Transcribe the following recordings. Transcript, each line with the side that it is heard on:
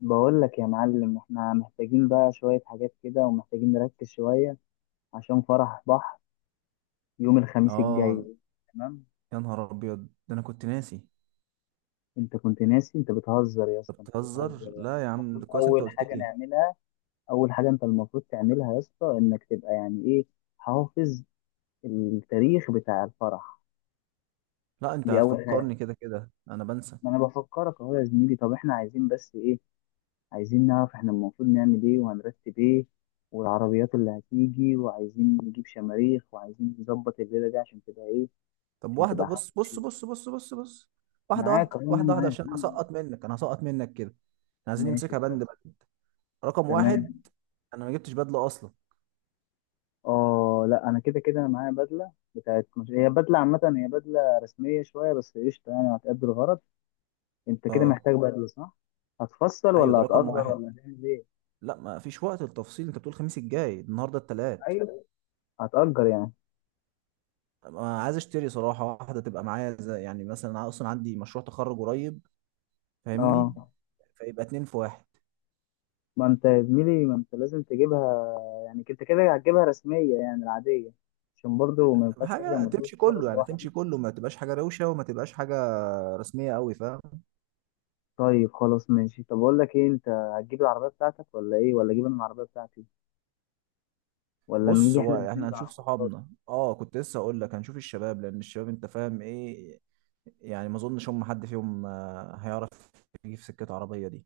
left: بقول لك يا معلم، احنا محتاجين بقى شوية حاجات كده، ومحتاجين نركز شوية عشان فرح بحر يوم الخميس
right: اه.
left: الجاي. تمام،
right: يا نهار ابيض ده، انا كنت ناسي.
left: انت كنت ناسي؟ انت بتهزر يا
right: انت
left: اسطى، انت بتهزر،
right: بتهزر؟
left: يعني
right: لا يا عم،
left: المفروض
right: ده كويس انت
left: اول
right: قلت
left: حاجة
right: لي.
left: نعملها، اول حاجة انت المفروض تعملها يا اسطى انك تبقى يعني ايه، حافظ التاريخ بتاع الفرح.
right: لا، انت
left: دي اول حاجة.
right: هتفكرني، كده كده انا بنسى.
left: ما انا بفكرك اهو يا زميلي. طب احنا عايزين بس ايه؟ عايزين نعرف احنا المفروض نعمل ايه، وهنرتب ايه، والعربيات اللي هتيجي، وعايزين نجيب شماريخ، وعايزين نظبط الليلة دي عشان تبقى ايه،
right: طب
left: عشان
right: واحده،
left: تبقى
right: بص بص
left: حفلة.
right: بص بص بص بص، واحده
left: معاك
right: واحده
left: أهو، انا
right: واحده واحده،
left: معاك،
right: عشان
left: أنا معاك.
right: هسقط منك، انا هسقط منك كده. احنا عايزين
left: ماشي،
right: نمسكها بند،
left: اتفضل.
right: بند رقم
left: تمام.
right: واحد. انا ما جبتش بدله اصلا.
left: اه لا، انا كده كده انا معايا بدلة بتاعت، مش هي بدلة عامة، هي بدلة رسمية شوية بس قشطة، يعني هتأدي الغرض. انت كده
right: اه،
left: محتاج بدلة، صح؟ هتفصل
right: ايوه
left: ولا
right: ده رقم
left: هتأجر
right: واحد.
left: ولا هتعمل ايه؟
right: لا، ما فيش وقت للتفصيل، انت بتقول الخميس الجاي، النهارده التلات.
left: ايوه، هتأجر يعني.
right: أنا عايز اشتري صراحه واحده تبقى معايا، زي يعني مثلا أنا اصلا عندي مشروع تخرج قريب، فاهمني؟
left: اه،
right: فيبقى اتنين في واحد.
left: ما انت يا زميلي، ما انت لازم تجيبها، يعني انت كده هتجيبها رسمية يعني، العادية، عشان برضه ما ينفعش تاخدها
right: حاجه
left: مدرسة
right: تمشي كله، يعني
left: لوحدك.
right: تمشي كله، ما تبقاش حاجه روشه وما تبقاش حاجه رسميه قوي، فاهم؟
left: طيب خلاص ماشي. طب اقول لك ايه، انت هتجيب العربية بتاعتك ولا ايه، ولا اجيب انا العربية بتاعتي، ولا
right: بص،
left: نيجي احنا
right: هو
left: الاثنين
right: احنا هنشوف
left: بالعربيات؟
right: صحابنا، اه كنت لسه اقول لك هنشوف الشباب، لان الشباب انت فاهم ايه يعني، ما اظنش هم حد فيهم هيعرف يجيب سكه عربيه دي.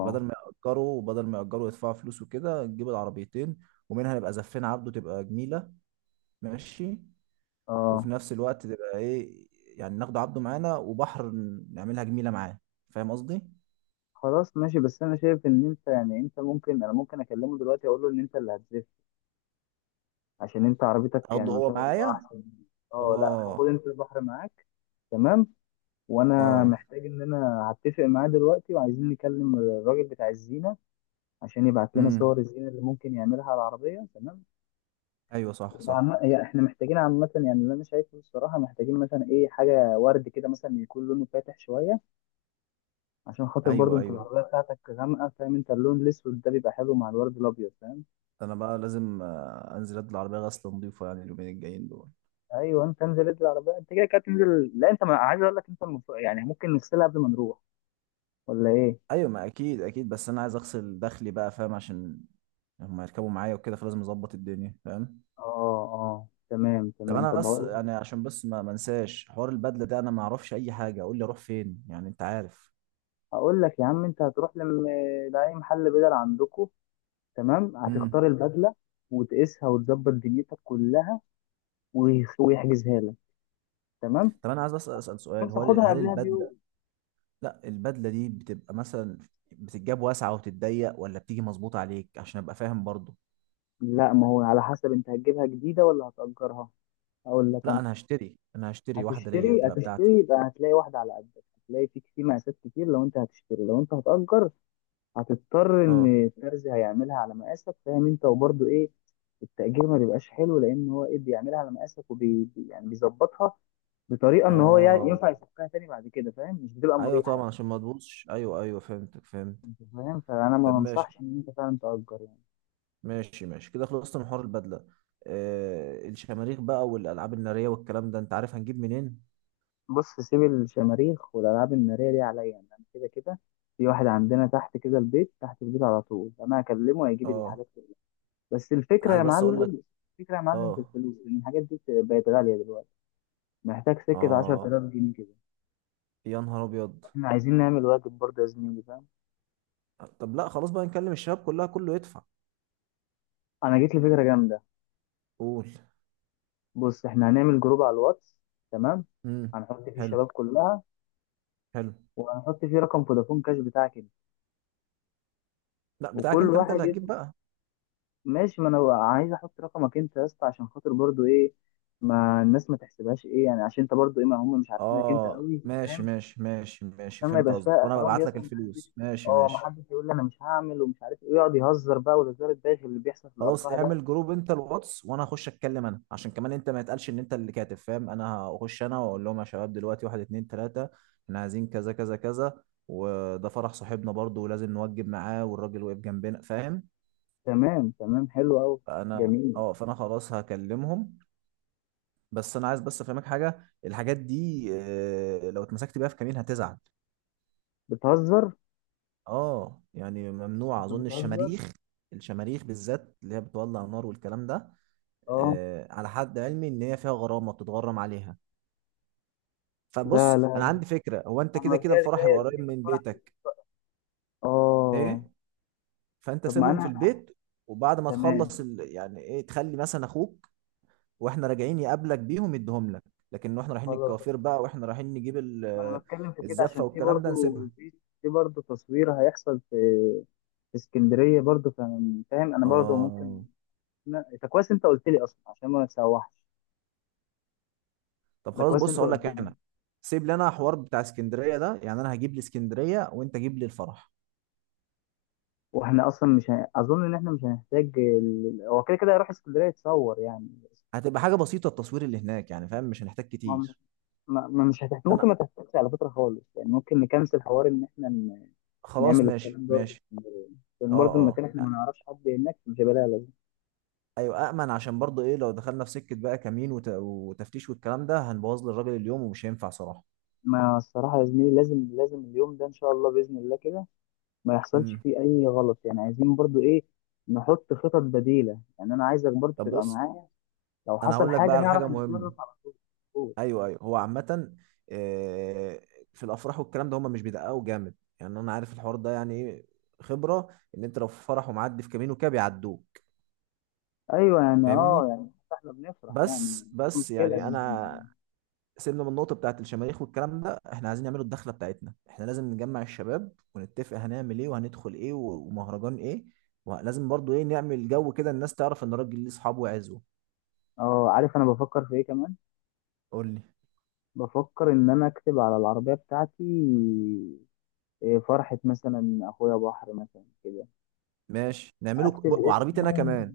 right: فبدل ما ياجروا بدل ما ياجروا يدفعوا فلوس وكده، نجيب العربيتين، ومنها نبقى زفين عبده، تبقى جميله، ماشي. وفي
left: اه
right: نفس الوقت تبقى ايه، يعني ناخد عبده معانا وبحر، نعملها جميله معاه، فاهم قصدي؟
left: خلاص ماشي. بس انا شايف ان انت يعني، انت ممكن، انا ممكن اكلمه دلوقتي اقول له ان انت اللي هتزف عشان انت عربيتك يعني
right: اخده
left: ما
right: هو
left: شاء الله
right: معايا.
left: احسن. اه لا، خد
right: اه،
left: انت البحر معاك. تمام. وانا
right: اه.
left: محتاج ان انا هتفق معاه دلوقتي، وعايزين نكلم الراجل بتاع الزينه عشان يبعت لنا
right: امم،
left: صور الزينه اللي ممكن يعملها على العربيه. تمام.
right: ايوه صح صح.
left: يعني احنا محتاجين عامه، يعني اللي انا شايفه الصراحه، محتاجين مثلا ايه، حاجه ورد كده مثلا يكون لونه فاتح شويه عشان خاطر برضو
right: ايوه
left: انت
right: ايوه،
left: العربيه بتاعتك غامقه، فاهم؟ انت اللون الاسود ده بيبقى حلو مع الورد الابيض، فاهم؟
right: انا بقى لازم انزل ادي العربيه غسل نظيفه، يعني اليومين الجايين دول.
left: ايوه انت انزل، انزل العربيه، انت كده كده تنزل. لا انت ما... عايز اقول لك انت يعني ممكن نغسلها قبل ما نروح، ولا ايه؟
right: ايوه، ما اكيد اكيد، بس انا عايز اغسل دخلي بقى، فاهم؟ عشان هما يركبوا معايا وكده، فلازم اظبط الدنيا، فاهم؟
left: اه اه تمام
right: طب
left: تمام.
right: انا
left: طب
right: بس
left: هقول
right: يعني، عشان بس ما منساش حوار البدله ده، انا ما اعرفش اي حاجه، قول لي اروح فين، يعني انت عارف.
left: هقول لك يا عم، انت هتروح لم... لاي محل بدل عندكم. تمام،
right: امم.
left: هتختار البدله وتقيسها وتظبط دنيتك كلها، ويحجزها لك. تمام،
right: طب انا عايز بس اسال سؤال،
left: تروح
right: هو
left: تاخدها
right: هل
left: قبلها
right: البدله،
left: بيوم.
right: لا، البدله دي بتبقى مثلا بتتجاب واسعه وتتضيق، ولا بتيجي مظبوطه عليك، عشان ابقى فاهم برضو؟
left: لا، ما هو على حسب، انت هتجيبها جديده ولا هتأجرها؟ هقول لك
right: لا،
left: انا.
right: انا هشتري واحده ليا
left: هتشتري
right: تبقى بتاعتي.
left: هتشتري يبقى هتلاقي واحده على قدك، هتلاقي في كتير، مقاسات كتير، لو انت هتشتري. لو انت هتأجر، هتضطر
right: اه،
left: ان الترزي هيعملها على مقاسك، فاهم انت؟ وبرضه ايه، التأجير ما بيبقاش حلو، لأن هو إيه، بيعملها على مقاسك يعني بيظبطها بطريقه ان هو
right: اه،
left: يعني ينفع يفكها تاني بعد كده، فاهم؟ مش بتبقى
right: ايوه
left: مريحه
right: طبعا
left: يعني.
right: عشان ما تبوظش، ايوه ايوه فهمتك، فهمت.
left: انت فاهم، فانا
right: طب
left: ما
right: ماشي،
left: بنصحش ان انت فعلا تأجر يعني.
right: ماشي ماشي كده خلصت من حوار البدله. آه، الشماريخ بقى والالعاب الناريه والكلام ده، انت عارف هنجيب منين؟
left: بص، سيب الشماريخ والالعاب الناريه دي عليا، يعني انا كده كده في واحد عندنا تحت كده، البيت تحت البيت على طول، انا هكلمه هيجيب لي
right: اه،
left: الحاجات كلها. بس
right: انا
left: الفكره
right: عايز
left: يا
right: بس اقول لك.
left: معلم، الفكره يا معلم في
right: اه،
left: الفلوس، لان الحاجات دي بقت غاليه دلوقتي، محتاج سكه
right: اه،
left: 10,000 جنيه كده.
right: يا نهار ابيض.
left: احنا عايزين نعمل واجب برضه يا زميلي، فاهم؟
right: طب لا، خلاص بقى نكلم الشباب كلها، كله يدفع.
left: انا جيت لي فكره جامده.
right: قول.
left: بص، احنا هنعمل جروب على الواتس، تمام،
right: امم.
left: هنحط فيه
right: حلو،
left: الشباب كلها،
right: حلو.
left: وهنحط فيه رقم فودافون كاش بتاعك انت،
right: لا، بتاعك
left: وكل
right: انت، ما انت
left: واحد
right: اللي هتجيب
left: يكتب.
right: بقى.
left: ماشي، ما انا عايز احط رقمك انت يا اسطى، عشان خاطر برضو ايه، ما الناس ما تحسبهاش ايه يعني، عشان انت برضو ايه، ما هم مش عارفينك انت
right: اه،
left: قوي،
right: ماشي
left: فاهم؟
right: ماشي ماشي ماشي
left: عشان ما
right: فهمت
left: يبقاش فيها
right: قصدك، وانا
left: احراج يا
right: ببعت لك
left: اسطى، محدش
right: الفلوس. ماشي
left: اه،
right: ماشي.
left: محدش يقول لي انا مش هعمل ومش عارف ايه، يقعد يهزر بقى، والهزار الداخل اللي بيحصل في
right: خلاص،
left: الافراح ده.
right: اعمل جروب انت الواتس، وانا هخش اتكلم انا عشان كمان انت ما يتقالش ان انت اللي كاتب، فاهم؟ انا هخش انا واقول لهم يا شباب، دلوقتي واحد اتنين تلاتة، احنا عايزين كذا كذا كذا، وده فرح صاحبنا برضه ولازم نوجب معاه، والراجل واقف جنبنا، فاهم؟
left: تمام تمام، حلو قوي.
right: فانا
left: جميل.
right: اه فانا خلاص هكلمهم. بس انا عايز بس افهمك حاجه، الحاجات دي لو اتمسكت بيها في كمين هتزعل.
left: بتهزر،
right: اه، يعني ممنوع
left: انت
right: اظن
left: بتهزر.
right: الشماريخ، الشماريخ بالذات اللي هي بتولع نار والكلام ده.
left: اه
right: آه، على حد علمي ان هي فيها غرامه بتتغرم عليها.
left: لا
right: فبص، انا
left: لا،
right: عندي فكره، هو انت كده كده
left: هنوديها
right: الفرح
left: ازاي
right: يبقى
left: يا
right: قريب
left: زميلي، ما
right: من
left: الفرح
right: بيتك،
left: اه.
right: ايه، فانت
left: طب ما
right: سيبهم في
left: انا،
right: البيت. وبعد ما تخلص
left: تمام
right: يعني ايه، تخلي مثلا اخوك واحنا راجعين يقابلك بيهم يديهم لك. لكن واحنا رايحين
left: خلاص،
right: الكوافير بقى، واحنا رايحين نجيب
left: ما انا بتكلم في كده
right: الزفه
left: عشان في
right: والكلام ده
left: برضو،
right: نسيبها.
left: في في برضو تصوير هيحصل في، في اسكندريه برضو، فاهم؟ فاهم انا برضو ممكن.
right: اه.
left: ده كويس انت قلت لي اصلا عشان ما تسوحش.
right: طب
left: ده
right: خلاص،
left: كويس
right: بص
left: انت
right: اقول
left: قلت
right: لك
left: لي.
right: انا، سيب لنا حوار بتاع اسكندريه ده، يعني انا هجيب لي اسكندريه وانت جيب لي الفرح.
left: واحنا اصلا مش هن... اظن ان احنا مش هنحتاج هو كده كده هيروح اسكندريه يتصور يعني.
right: هتبقى حاجه بسيطه التصوير اللي هناك يعني، فاهم؟ مش هنحتاج
left: ما مش،
right: كتير.
left: مش ممكن
right: انا
left: ما تحتاجش على فكره خالص يعني، ممكن نكنسل حوار ان احنا
right: خلاص
left: نعمل
right: ماشي
left: الكلام ده في
right: ماشي.
left: اسكندريه، لان
right: اه،
left: برضه المكان احنا
right: اه،
left: ما نعرفش حد هناك، مش هيبقى لها لازمه.
right: ايوه، امن، عشان برضه ايه، لو دخلنا في سكه بقى كمين وتفتيش والكلام ده، هنبوظ للراجل اليوم ومش هينفع صراحه.
left: ما الصراحه يا زميلي، لازم لازم اليوم ده ان شاء الله باذن الله كده ما يحصلش
right: امم.
left: فيه اي غلط، يعني عايزين برضو ايه، نحط خطط بديلة، يعني انا عايزك برضو
right: طب
left: تبقى
right: بص،
left: معايا لو
right: انا
left: حصل
right: هقول لك
left: حاجة
right: بقى على حاجه
left: نعرف
right: مهمه.
left: نتصرف على طول.
right: ايوه ايوه، هو عامة آه، في الافراح والكلام ده هم مش بيدققوا جامد، يعني انا عارف الحوار ده يعني ايه، خبرة. ان انت لو في فرح ومعدي في كمين وكده، بيعدوك.
left: ايوه يعني، اه
right: فاهمني؟
left: يعني، احنا بنفرح يعني،
right: بس
left: مش
right: بس
left: مشكلة
right: يعني
left: يعني.
right: انا، سيبنا من النقطة بتاعت الشماريخ والكلام ده، احنا عايزين نعمله الدخلة بتاعتنا، احنا لازم نجمع الشباب ونتفق هنعمل ايه وهندخل ايه ومهرجان ايه. ولازم برضو ايه، نعمل جو كده الناس تعرف ان الراجل ليه اصحاب وعزوة.
left: اه، عارف انا بفكر في ايه كمان؟
right: قول لي.
left: بفكر ان انا اكتب على العربية بتاعتي إيه، فرحة مثلا اخويا بحر مثلا كده،
right: ماشي نعمله
left: اكتب
right: وعربيتي انا
left: اسمه.
right: كمان.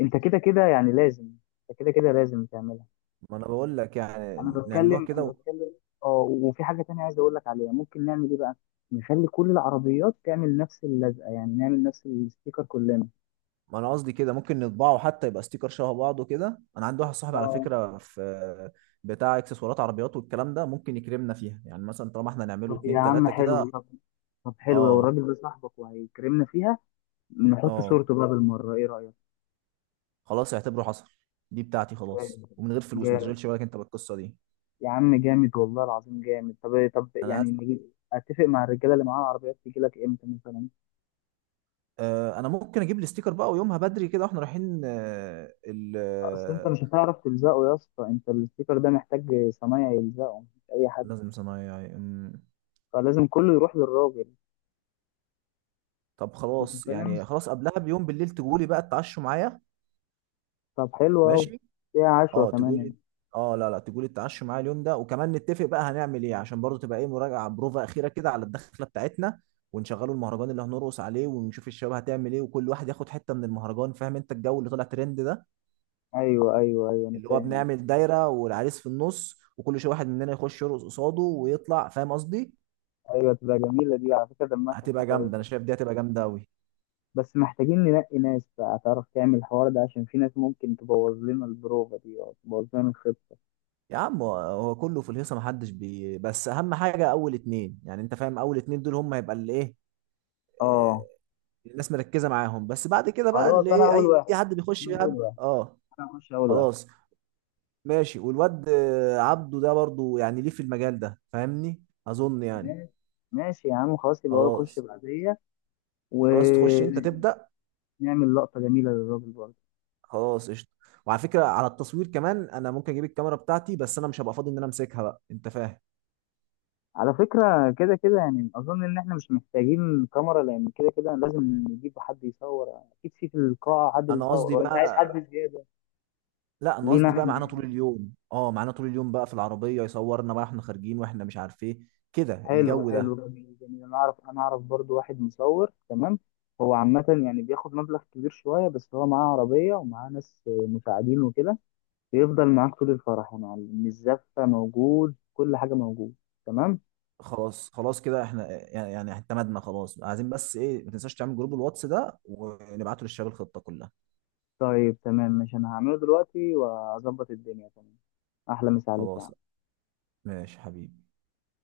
left: انت كده كده يعني لازم، انت كده كده لازم تعملها.
right: ما انا بقول لك
left: انا
right: يعني نعملوها
left: بتكلم انا
right: كده.
left: بتكلم اه، وفي حاجه تانية عايز اقول لك عليها، ممكن نعمل ايه بقى، نخلي كل العربيات تعمل نفس اللزقه، يعني نعمل نفس الستيكر كلنا.
right: ما انا قصدي كده، ممكن نطبعه حتى يبقى ستيكر شبه بعضه كده، انا عندي واحد صاحبي على
left: اه.
right: فكره في بتاع اكسسوارات عربيات والكلام ده، ممكن يكرمنا فيها، يعني مثلا طالما احنا نعمله
left: طب يا
right: اتنين
left: عم
right: تلاته كده.
left: حلو. طب طب حلو، لو
right: اه،
left: الراجل ده صاحبك وهيكرمنا فيها، نحط
right: اه.
left: صورته بقى بالمره، ايه رايك؟
right: خلاص اعتبره حصل. دي بتاعتي خلاص،
left: جامد
right: ومن غير فلوس، ما
left: جامد،
right: تشغلش بالك انت بالقصه دي.
left: يا عم جامد، والله العظيم جامد. طب طب
right: انا
left: يعني
right: عايز-
left: نجيب، اتفق مع الرجاله اللي معاها العربيات تيجي لك امتى مثلا.
right: آه، انا ممكن اجيب الاستيكر بقى، ويومها بدري كده واحنا رايحين آه ال
left: اصل انت
right: آه،
left: مش هتعرف تلزقه يا اسطى، انت الستيكر ده محتاج صنايعي يلزقه، مش اي حد،
right: لازم صنايعي. أمم.
left: فلازم كله يروح للراجل.
right: طب
left: انت
right: خلاص،
left: فاهم؟
right: يعني خلاص قبلها بيوم بالليل تقولي بقى اتعشوا معايا.
left: طب حلو أوي.
right: ماشي.
left: فيها عشوة
right: اه
left: كمان هنا.
right: تقولي. اه، لا لا، تقولي اتعشوا معايا اليوم ده، وكمان نتفق بقى هنعمل ايه، عشان برضه تبقى ايه، مراجعه بروفا اخيره كده على الدخله بتاعتنا، ونشغلوا المهرجان اللي هنرقص عليه، ونشوف الشباب هتعمل ايه، وكل واحد ياخد حته من المهرجان، فاهم انت الجو اللي طلع ترند ده،
left: أيوه أيوه أيوه، أنا
right: اللي هو
left: فاهم.
right: بنعمل دايره والعريس في النص، وكل شويه واحد مننا يخش يرقص قصاده ويطلع، فاهم قصدي؟
left: أيوه تبقى جميلة، دي على فكرة دمها
right: هتبقى
left: خفيف أوي.
right: جامده، انا شايف دي هتبقى جامده قوي.
left: بس محتاجين ننقي ناس بقى تعرف تعمل الحوار ده، عشان في ناس ممكن تبوظ لنا البروفة دي أو تبوظ لنا الخطة.
right: يا عم، هو كله في الهيصه، محدش بس اهم حاجه اول اتنين يعني، انت فاهم؟ اول اتنين دول هم هيبقى اللي ايه،
left: أه.
right: آه، الناس مركزه معاهم، بس بعد كده بقى
left: خلاص،
right: اللي
left: أنا
right: ايه،
left: أول
right: اي
left: واحد
right: حد بيخش
left: أنا أول
right: يهب.
left: واحد
right: اه.
left: أنا هخش أول واحد.
right: خلاص ماشي، والواد عبده ده برضو يعني ليه في المجال ده، فاهمني؟ اظن يعني.
left: ماشي ماشي يا عم، خلاص يبقى هو يخش
right: خلاص
left: بعدية،
right: خلاص، تخش انت
left: ونعمل
right: تبدا.
left: لقطة جميلة للراجل برضه.
right: خلاص قشطه. وعلى فكره، على التصوير كمان، انا ممكن اجيب الكاميرا بتاعتي، بس انا مش هبقى فاضي ان انا امسكها بقى، انت فاهم؟
left: على فكرة كده كده يعني، أظن إن إحنا مش محتاجين كاميرا، لأن كده كده لازم نجيب حد يصور، أكيد في، في القاعة حد
right: انا
left: بيصور،
right: قصدي
left: ولا أنت عايز
right: بقى،
left: حد زيادة
right: لا، انا
left: لينا
right: قصدي بقى
left: إحنا
right: معانا طول
left: يعني؟
right: اليوم، اه معانا طول اليوم بقى، في العربيه يصورنا بقى احنا خارجين واحنا مش عارف ايه، كده
left: حلو
right: الجو
left: حلو،
right: ده.
left: جميل جميل، أنا أعرف برضو واحد مصور، تمام. هو عامة يعني بياخد مبلغ كبير شوية، بس هو معاه عربية، ومعاه ناس مساعدين وكده، بيفضل معاك طول الفرح يا معلم، الزفة موجود، كل حاجة موجود، تمام.
right: خلاص خلاص كده، احنا يعني اعتمدنا خلاص، عايزين بس ايه، ما تنساش تعمل جروب الواتس ده ونبعته للشباب الخطة كلها.
left: طيب تمام، مش أنا هعمله دلوقتي وأظبط الدنيا، تمام. أحلى مسا عليك يا
right: خلاص
left: عم.
right: ماشي حبيبي.